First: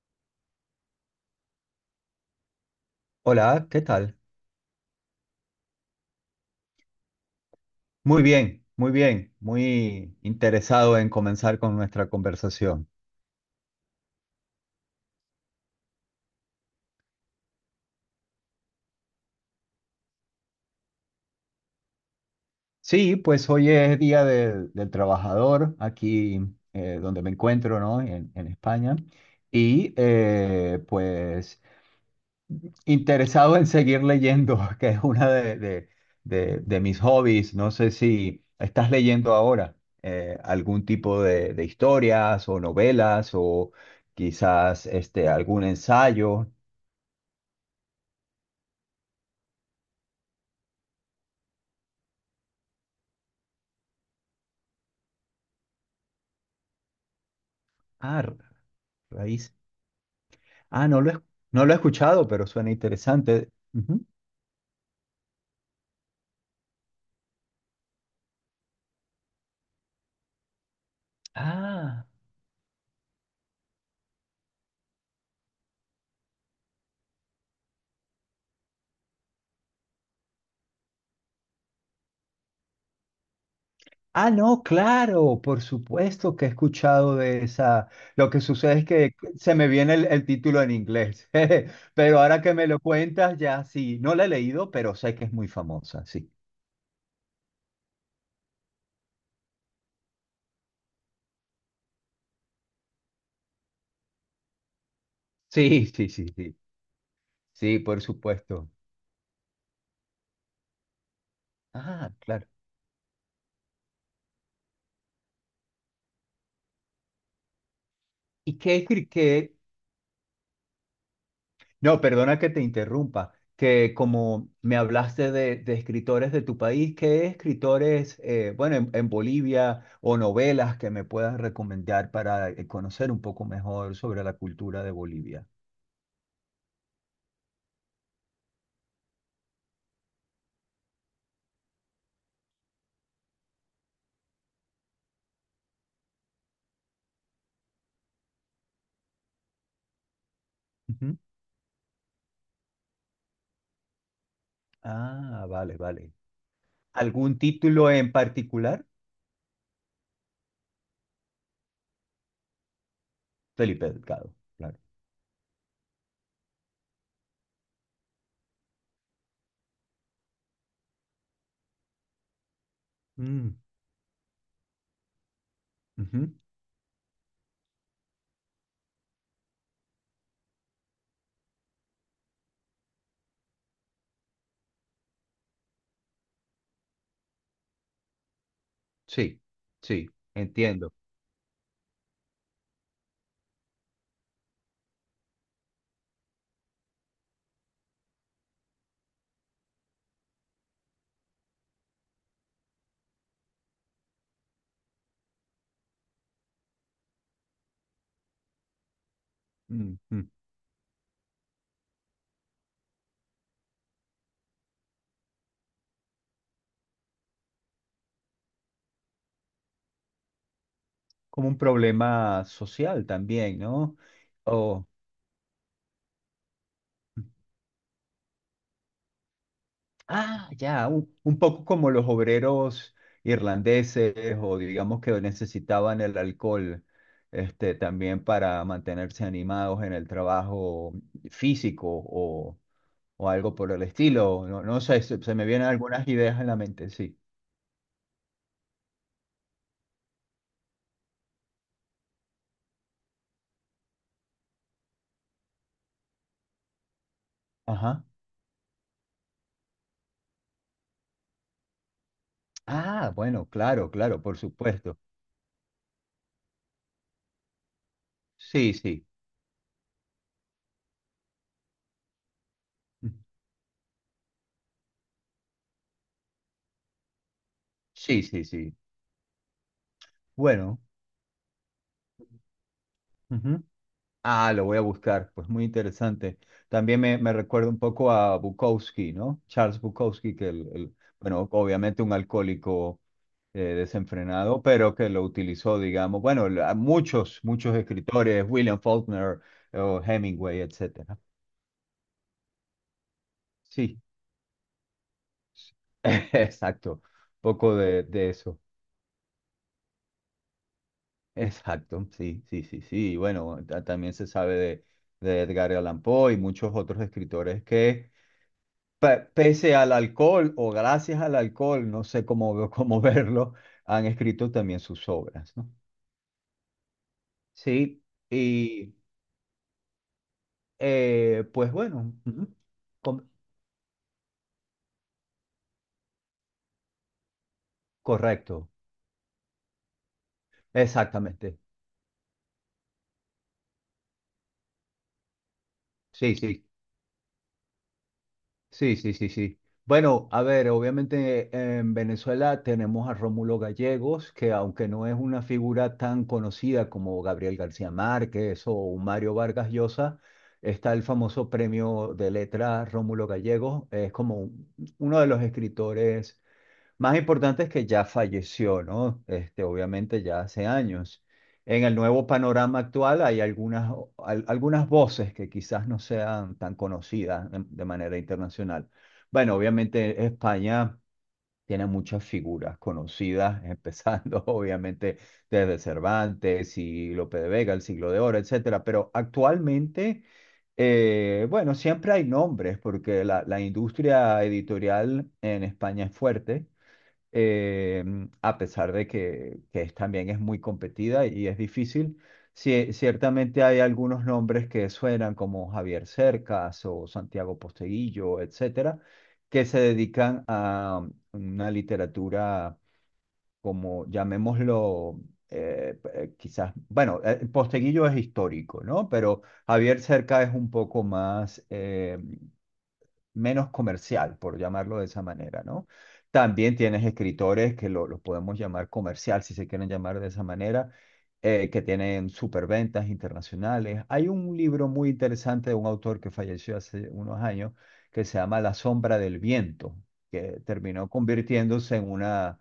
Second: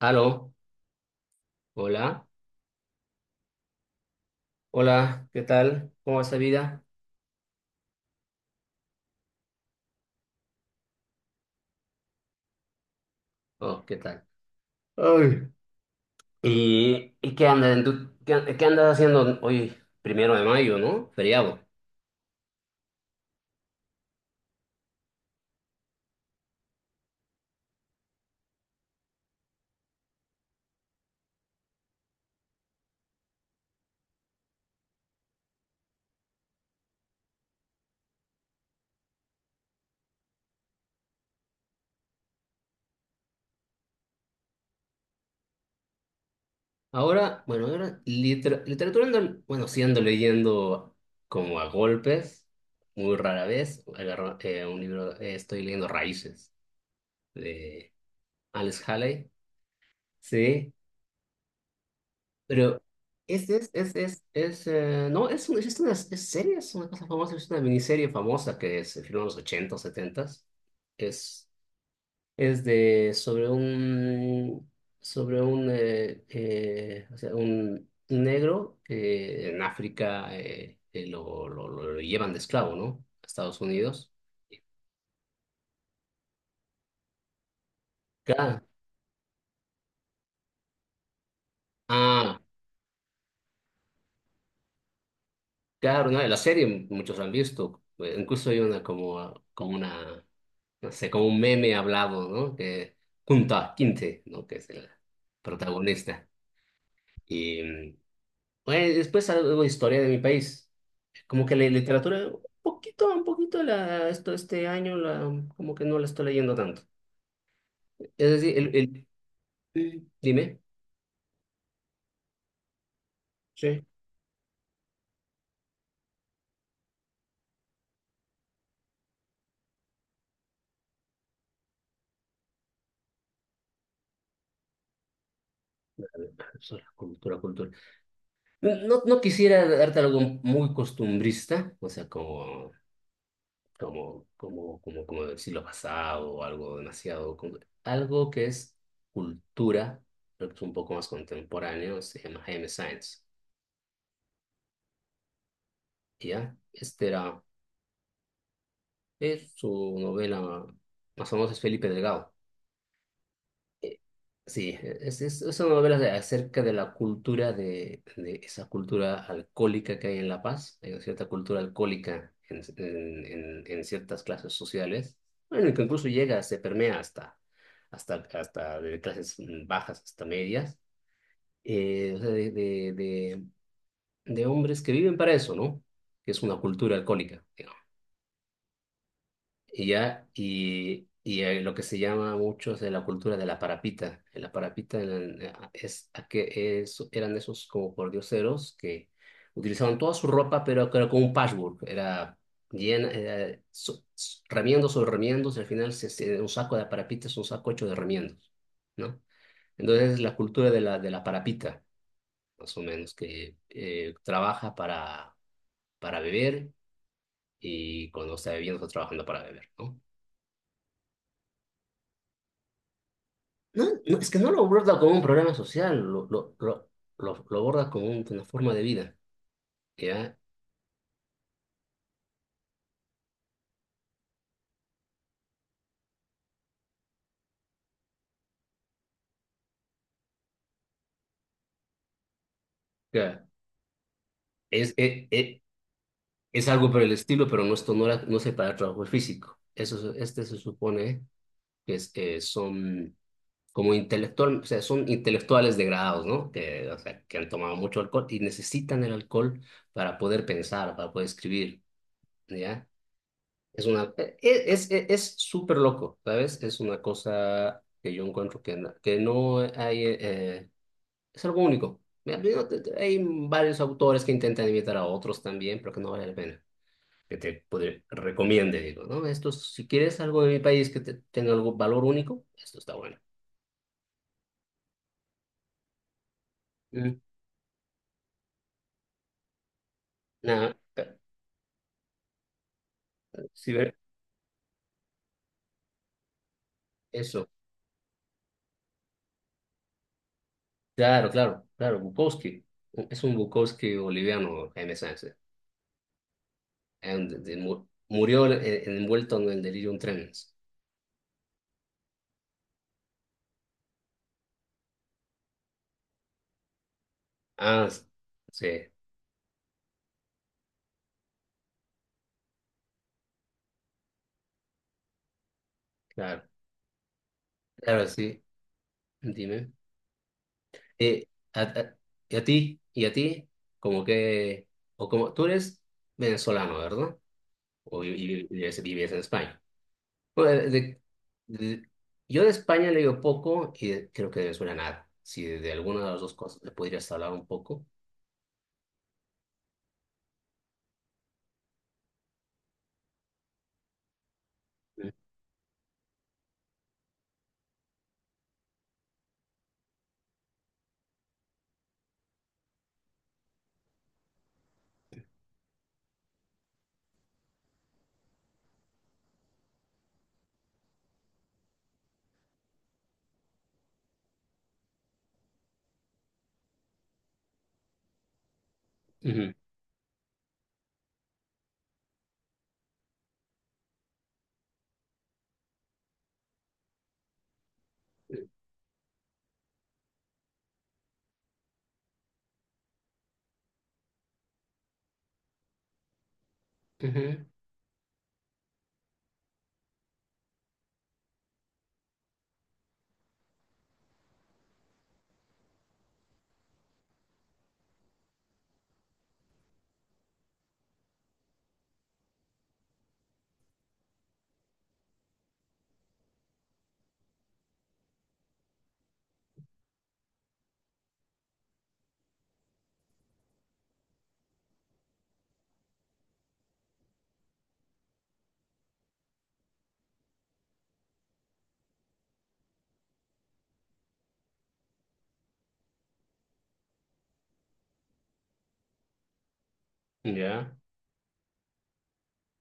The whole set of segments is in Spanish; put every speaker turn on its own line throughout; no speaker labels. Aló, hola,
Hola, ¿qué tal?
hola, ¿qué tal? ¿Cómo va esa vida?
Muy bien, muy bien, muy interesado en comenzar con nuestra conversación.
Oh, ¿qué tal? Ay. ¿Y qué andas, qué andas haciendo hoy, 1 de mayo, ¿no? Feriado.
Sí, pues hoy es Día del Trabajador aquí donde me encuentro, ¿no? En España. Y pues interesado en seguir leyendo, que es una de mis hobbies. No sé si estás leyendo ahora algún tipo de historias o novelas o quizás algún ensayo.
Ahora, bueno, ahora literatura, bueno, sí ando leyendo como a golpes, muy rara vez. Agarro, un libro, estoy leyendo Raíces de
Ah,
Alex Haley,
Raíz.
sí.
Ah, no lo he escuchado, pero suena
Pero
interesante. Ujú.
es, no, es, es una es serie, es una cosa famosa, es una miniserie famosa que se filmó en los 80, 70. Es,
Ah,
es de, sobre un, o sea, un negro que en África lo llevan de esclavo, ¿no? A Estados Unidos.
ah, no, claro, por supuesto que he escuchado de esa. Lo que
Claro.
sucede es que se me viene el título en inglés, pero
Ah,
ahora que me lo cuentas, ya sí, no la he leído, pero sé que es muy famosa,
claro, ¿no?
sí.
La serie muchos la han visto. Incluso hay una como, ah, como una, no sé, como un meme hablado, ¿no? Que junta a Quinte, ¿no? Que es el
Sí, sí,
protagonista.
sí, sí,
Y
sí, por supuesto.
bueno, después algo de historia de mi país. Como que la
Ah,
literatura,
claro.
un poquito la, esto, este año, la, como que no la estoy leyendo tanto. Es decir,
¿Y
el,
qué,
el,
escri- qué,
mm, dime.
No, perdona que te interrumpa,
Sí.
que como me hablaste de escritores de tu país, ¿qué escritores, bueno, en Bolivia o novelas que me puedas recomendar para conocer un poco mejor sobre la cultura de Bolivia?
Eso, la cultura. No, no quisiera darte algo muy costumbrista, o sea, como del siglo pasado o algo demasiado, algo que es cultura, pero que es un poco más
Ujú.
contemporáneo, se llama Jaime Science,
Ah, vale, vale.
¿ya? Este
¿Algún
era,
título en particular?
es su novela más famosa, es Felipe Delgado.
Felipe
Eh,
Delgado,
Sí,
claro.
es una novela acerca de la cultura de esa cultura alcohólica que hay en La Paz. Hay una cierta cultura alcohólica
Mm,
en ciertas clases sociales. Bueno, que incluso
ujú.
llega, se permea hasta, hasta de clases bajas hasta medias. O sea, de hombres que viven para eso, ¿no? Que es una cultura alcohólica.
Sí,
Y
sí,
ya,
entiendo.
y lo que se llama mucho es de la cultura de la parapita. En la parapita es, eran esos como pordioseros que utilizaban toda su ropa, pero que era como un patchwork. Era llena, era remiendos sobre remiendos, y al final un saco de parapita es un saco hecho de remiendos, ¿no?
Mm,
Entonces es
mm.
la cultura de la parapita, más o menos, que trabaja para beber, y cuando está bebiendo está trabajando para beber, ¿no?
¿Como un problema social también,
No,
¿no?
no, es que no lo
O
aborda como un problema social, lo aborda como una forma de vida, ¿ya?
Ah, ya, un poco como los obreros irlandeses o digamos que necesitaban el alcohol, también para mantenerse animados en el trabajo físico o
Claro.
algo por el estilo. No, no
Es,
sé, se,
e-
se me
e-
vienen algunas ideas en la
es,
mente,
algo por el
sí.
estilo, pero no, esto no, no separa trabajo físico. Eso, este se supone que es, son como intelectual, o sea, son intelectuales degradados, ¿no? Que, o sea, que han tomado mucho
Ajá.
alcohol y necesitan el alcohol para poder pensar, para poder escribir, ¿ya?
Ah, bueno,
Es
claro,
una,
claro, por supuesto.
es súper loco, ¿sabes? Es una cosa que yo encuentro
Sí,
que,
sí.
que no hay, es algo único. Hay varios autores que intentan imitar a otros también, pero que no vale la pena. Que te
Sí, sí, sí.
recomiende, digo, ¿no? Esto, si quieres algo de mi
Bueno.
país que tenga algún valor único, esto está bueno.
Ah, lo voy a buscar, pues muy interesante. También me,
Mm.
me recuerda un poco a Bukowski, ¿no? Charles Bukowski, que
Nada,
bueno, obviamente un alcohólico
sí, ver-
desenfrenado, pero que lo utilizó, digamos, bueno, muchos,
eso.
muchos escritores, William Faulkner, o Hemingway, etcétera.
Claro, claro, claro, Bukowski. Es un Bukowski
Sí,
boliviano, Jaime Sáenz.
exacto,
And- de-
poco
mu-
de
Murió
eso.
envuelto en el delirium tremens.
Exacto, sí, sí, sí, sí. Bueno, también se sabe de Edgar Allan Poe y muchos otros escritores
Ah, s-
que
sí,
pese al alcohol o gracias al alcohol, no sé cómo, cómo verlo, han escrito también sus obras, ¿no?
claro,
Sí,
claro, sí,
y
dime. Eh, a,
pues
a-
bueno,
¿Y a
ujú,
ti? ¿Y a
co-
ti? Como que, o como, tú eres venezolano, ¿verdad? O
correcto,
vives, vives en España. Bueno,
exactamente.
de- yo de España le digo poco y creo que de Venezuela nada. Si de, de alguna de las dos
Sí,
cosas
sí.
le podrías hablar un poco.
Sí, sí, sí, sí. Bueno, a ver, obviamente en Venezuela tenemos a Rómulo Gallegos, que aunque no es una figura tan conocida como Gabriel García Márquez o un Mario Vargas Llosa, está el famoso premio de letras Rómulo Gallegos. Es como uno de los escritores más importante es que ya falleció, ¿no? Obviamente ya hace años. En el nuevo panorama actual hay algunas voces que quizás no sean tan conocidas de manera internacional.
Ujú,
Bueno, obviamente España tiene muchas figuras conocidas, empezando obviamente desde Cervantes y Lope de Vega, el Siglo de Oro, etcétera, pero actualmente... bueno, siempre hay nombres porque la industria editorial en España es fuerte
ujú,
eh, a pesar de que también es muy competida y es difícil. Sí, ciertamente hay algunos nombres que suenan como Javier Cercas o Santiago Posteguillo, etcétera, que se dedican a una literatura como llamémoslo, quizás, bueno, Posteguillo es histórico, ¿no? Pero Javier Cercas es un poco más menos comercial, por llamarlo de esa manera, ¿no? También tienes escritores que lo podemos llamar comercial, si se quieren llamar de esa manera, que tienen superventas internacionales. Hay un libro muy interesante de un autor que falleció hace unos años que se llama La sombra del viento, que
ya.
terminó convirtiéndose en una.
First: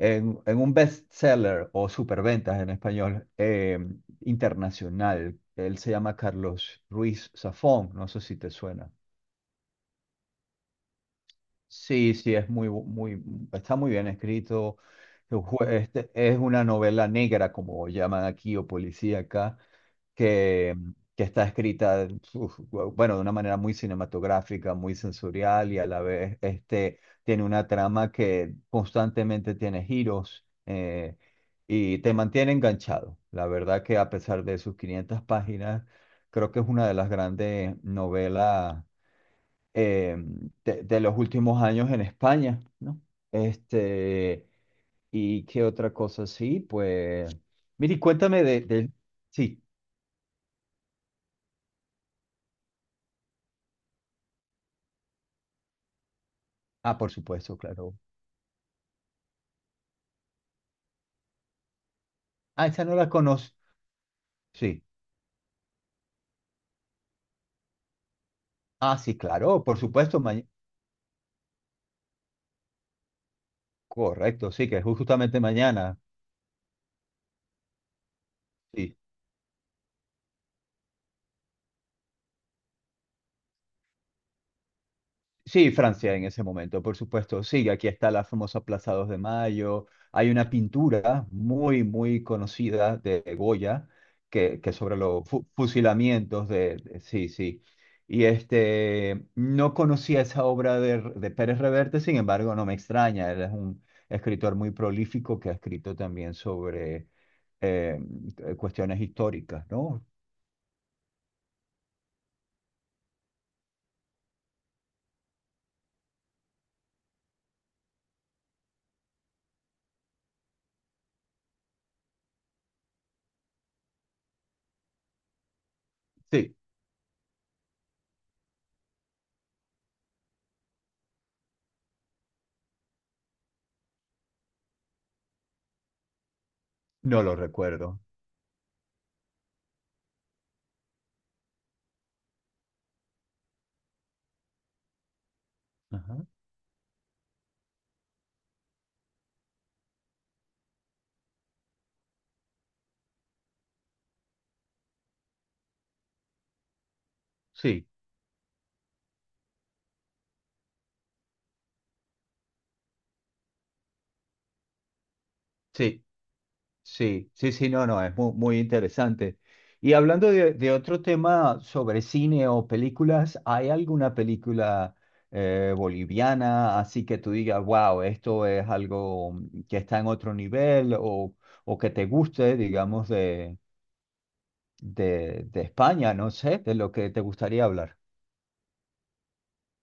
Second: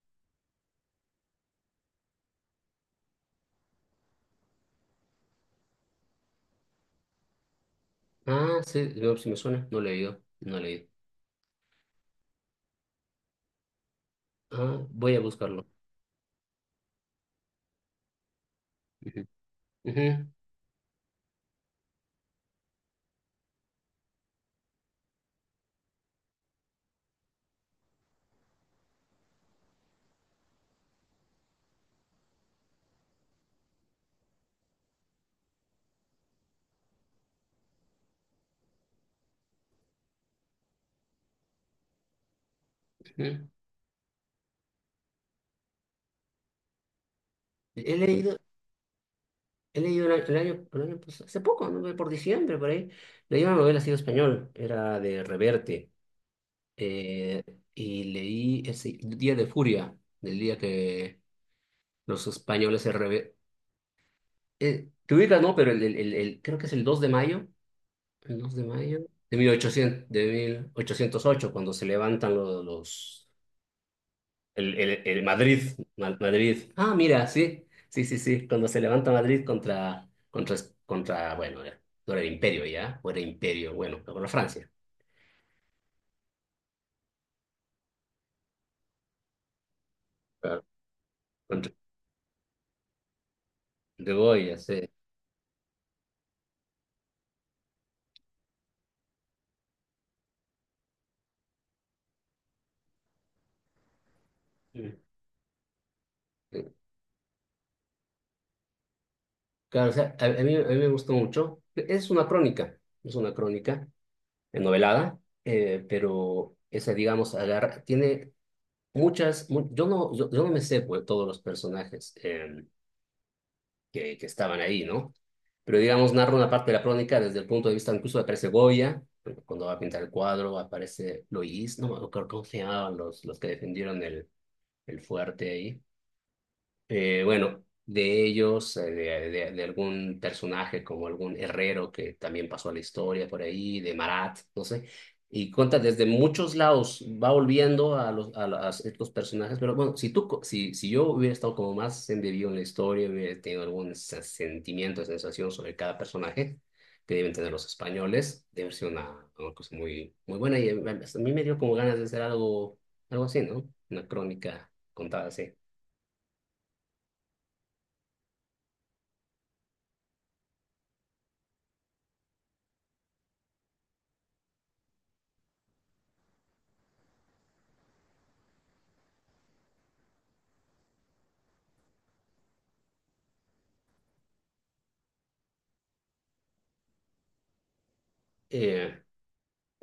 En un bestseller o superventas en español internacional. Él se llama Carlos Ruiz Zafón, no sé si te
Ah,
suena.
sí, no, sí me suena, no he leído, no he leído.
Sí, sí, es muy, muy, está muy bien escrito.
Ah, voy a buscarlo.
Es una novela negra, como llaman aquí, o
Ujú,
policíaca,
ujú,
que, que está escrita, uf, bueno, de una manera muy cinematográfica, muy sensorial y a la vez tiene una trama que constantemente tiene giros y te mantiene enganchado. La verdad que a pesar de sus 500 páginas, creo que es una de las grandes novelas eh, de los últimos años en España, ¿no?
ujú.
Este, ¿Y qué otra cosa? Sí, pues,
He
mire,
leído,
cuéntame. Sí,
He leído el, el año pasado, hace poco, ¿no? Por diciembre, por ahí, leí una novela así en español, era de Reverte,
ah, por
eh,
supuesto, claro.
y leí ese Día de Furia, del día que los
Ah,
españoles
esa
se
no la
rebe...
conozco. Sí,
te ubicas, ¿no? Pero creo que es el 2 de mayo, el 2 de
ah,
mayo
sí,
de
claro, por
1800,
supuesto,
de 1808, cuando se levantan
correcto, sí,
el,
que es
el
justamente
Madrid,
mañana.
Madrid. Ah, mira, sí, sí, sí, sí. Cuando se
Sí.
levanta Madrid contra, bueno, no era el Imperio ya, o era Imperio, bueno, contra Francia.
Sí, Francia en ese momento, por supuesto. Sí, aquí está la famosa Plaza 2 de Mayo. Hay una
Claro.
pintura
Contra,
muy, muy conocida de Goya
de Goya,
que
sí.
sobre los fusilamientos. Sí, sí. Y no conocía esa obra de Pérez Reverte, sin embargo, no me extraña. Él es un escritor muy
Sí.
prolífico que ha escrito también sobre eh, cuestiones históricas,
Claro, o
¿no?
sea, a mí me gustó mucho. Es una crónica novelada, pero esa, digamos, agarra, tiene muchas, yo, yo no me sé pues, todos los personajes, que estaban ahí, ¿no? Pero digamos, narra una
Sí,
parte de la crónica desde el punto de vista, incluso aparece Goya, porque cuando va a pintar el cuadro aparece Loís, no me acuerdo cómo se llamaban los que defendieron el fuerte ahí.
no lo
Bueno,
recuerdo.
de ellos, de algún personaje como algún herrero que también pasó a la historia por ahí, de Marat, no sé. Y cuenta desde
Ajá.
muchos lados, va volviendo a los, a ciertos personajes, pero bueno, si tú, si, si yo hubiera estado como más embebido en la historia, hubiera tenido algún sentimiento, sensación sobre cada personaje que deben tener los
Sí,
españoles, debe ser una cosa muy, muy buena, y a mí me dio como ganas de hacer algo, algo así, ¿no? Una crónica contada así.
sí. Sí, sí, sí, no, no, es muy, muy interesante. Y hablando de otro tema sobre cine o películas, ¿hay alguna película boliviana así que tú digas, wow, esto es algo que está en otro nivel o, que te guste, digamos, de España, no sé, de lo que te gustaría hablar?
Eh,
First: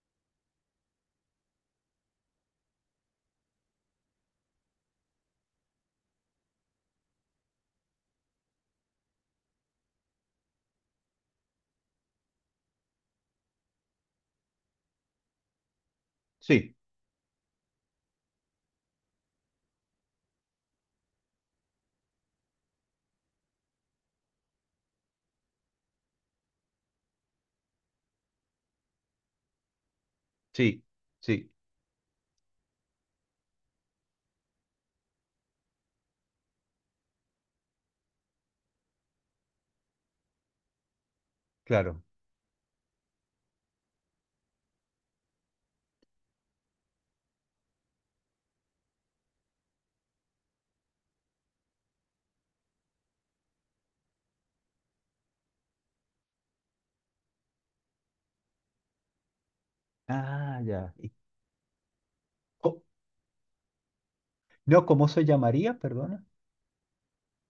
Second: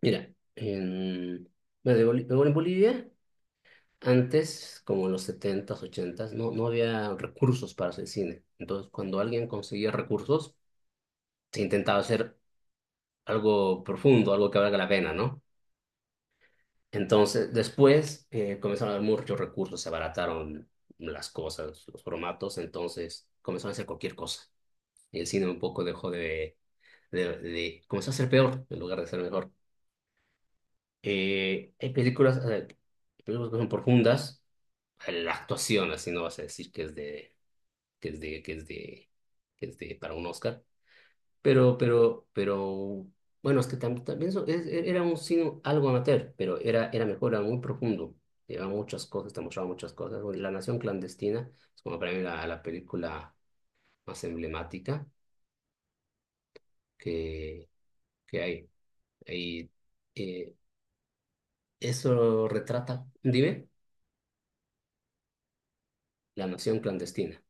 Mira, en, bueno, de luego en Bolivia, antes, como en los setentas, ochentas, no, no había recursos para hacer cine. Entonces, cuando alguien conseguía recursos, se intentaba hacer algo profundo, algo que valga la pena, ¿no?
Sí,
Entonces, después comenzaron a haber muchos recursos, se abarataron las cosas, los formatos, entonces comenzaron a hacer cualquier cosa. Y el cine un poco dejó de- comenzó a ser peor en lugar de ser mejor.
sí, sí,
Hay películas, películas que son profundas, la actuación, así no vas a decir que es de, que es de, que es de, que es de para un Oscar,
claro.
pero, bueno, es que tam- también eso era un cine algo amateur, pero era, era mejor, era muy profundo, llevaba muchas cosas, te mostraba muchas cosas. Bueno, La Nación Clandestina es como para mí la, la película más emblemática que, que hay. Y eh,
Ah, ya. Y
eso
co-
retrata, dime,
no, ¿cómo se llamaría? Perdona.
La Nación Clandestina.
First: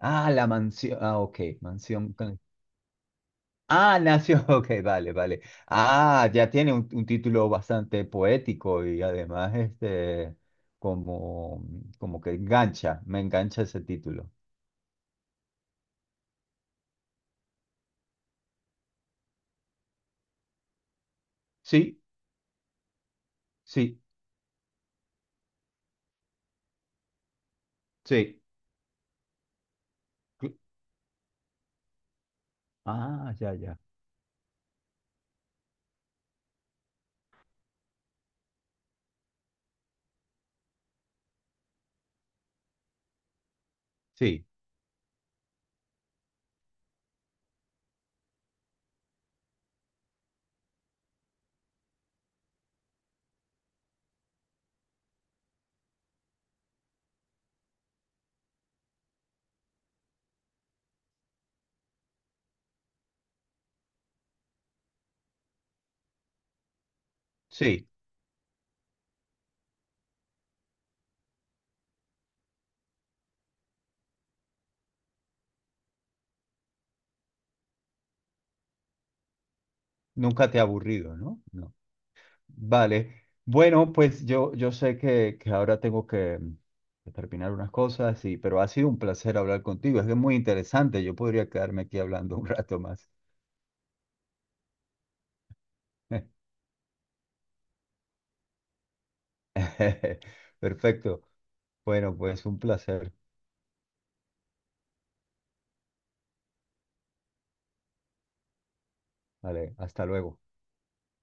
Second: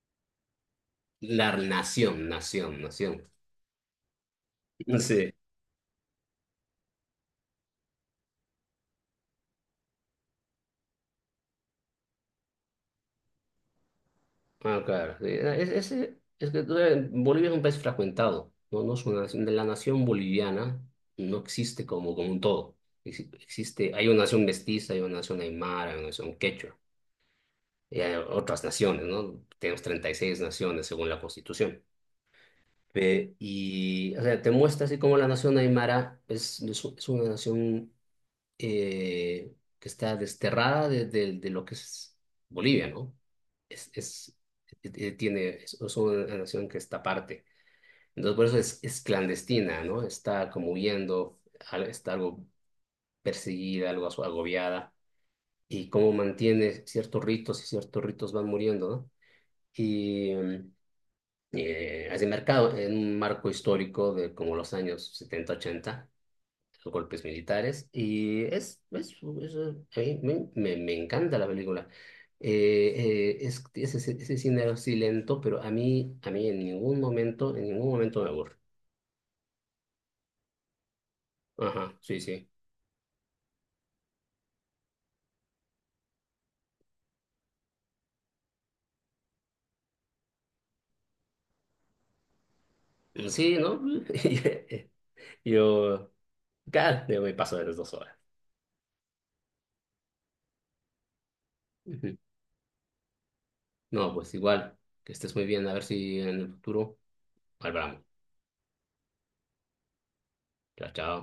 Ah, la mansión. Ah, ok,
La
mansión.
Nación.
Ah, nació, ok, vale,
Sí.
vale. Ah, ya tiene un título bastante poético y además como, como que engancha, me engancha ese título.
Ah, claro, sí. Es que tú, Bolivia es un país fragmentado, ¿no? No es una nación, de la nación boliviana, no existe
Sí,
como, como un todo. Existe,
sí,
hay una nación mestiza, hay una nación aymara, hay una nación quechua, y hay
sí.
otras naciones, ¿no? Tenemos 36
cl-
naciones según la Constitución.
Ah, ya, ya.
Y, o sea, te muestra así como la nación aymara es, es una nación eh, que está desterrada de, de lo que es Bolivia, ¿no? Es,
Sí,
tiene, es una nación que está aparte. Entonces, por eso es clandestina, ¿no? Está como huyendo, está algo perseguida, algo agobiada, y cómo mantiene ciertos ritos y ciertos ritos van muriendo, ¿no? Y hace mercado en un marco histórico de como los años 70 ochenta, golpes militares,
sí.
y es, a mí me, me encanta la película. Es ese, ese cine así lento, pero a mí en ningún momento me aburre.
Nunca te ha aburrido, ¿no? No.
Ajá, sí, sí.
Vale. Bueno, pues yo sé que ahora tengo que terminar unas cosas, y, pero ha sido un placer hablar contigo. Es que es muy interesante. Yo podría quedarme aquí hablando un rato más.
Sí, ¿no? Yo, claro, yo me paso de las 2 horas.
Perfecto. Bueno,
Ujú.
pues un placer.
No, pues igual, que estés muy bien, a ver si en el futuro hablamos.
Vale, hasta luego.
Chao, chao.